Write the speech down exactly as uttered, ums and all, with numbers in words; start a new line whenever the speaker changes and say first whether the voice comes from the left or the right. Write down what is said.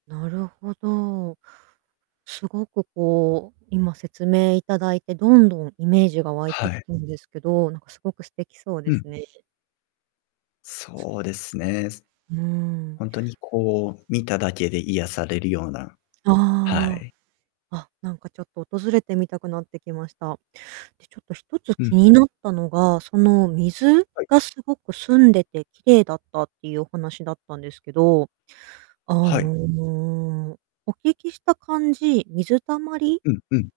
right: なるほど。すごく、こう、今説明頂いてどんどんイメージが湧い
left: は
right: てき
left: い。
right: たんですけど、なんかすごく素敵そうで
left: うん。
right: すね。
left: そうですね。す
right: うーん。
left: ほんとにこう見ただけで癒されるような、は
right: ああ。
left: い。
right: あっ、なんかちょっと訪れてみたくなってきました。で、ちょっとひとつ
left: う
right: 気
left: ん。
right: になったのが、その水
left: はい。
right: が凄く澄んでて綺麗だったっていうお話だったんですけど、あ
left: はい。
right: の、お聞きした感じ、水たまり
left: うんうん。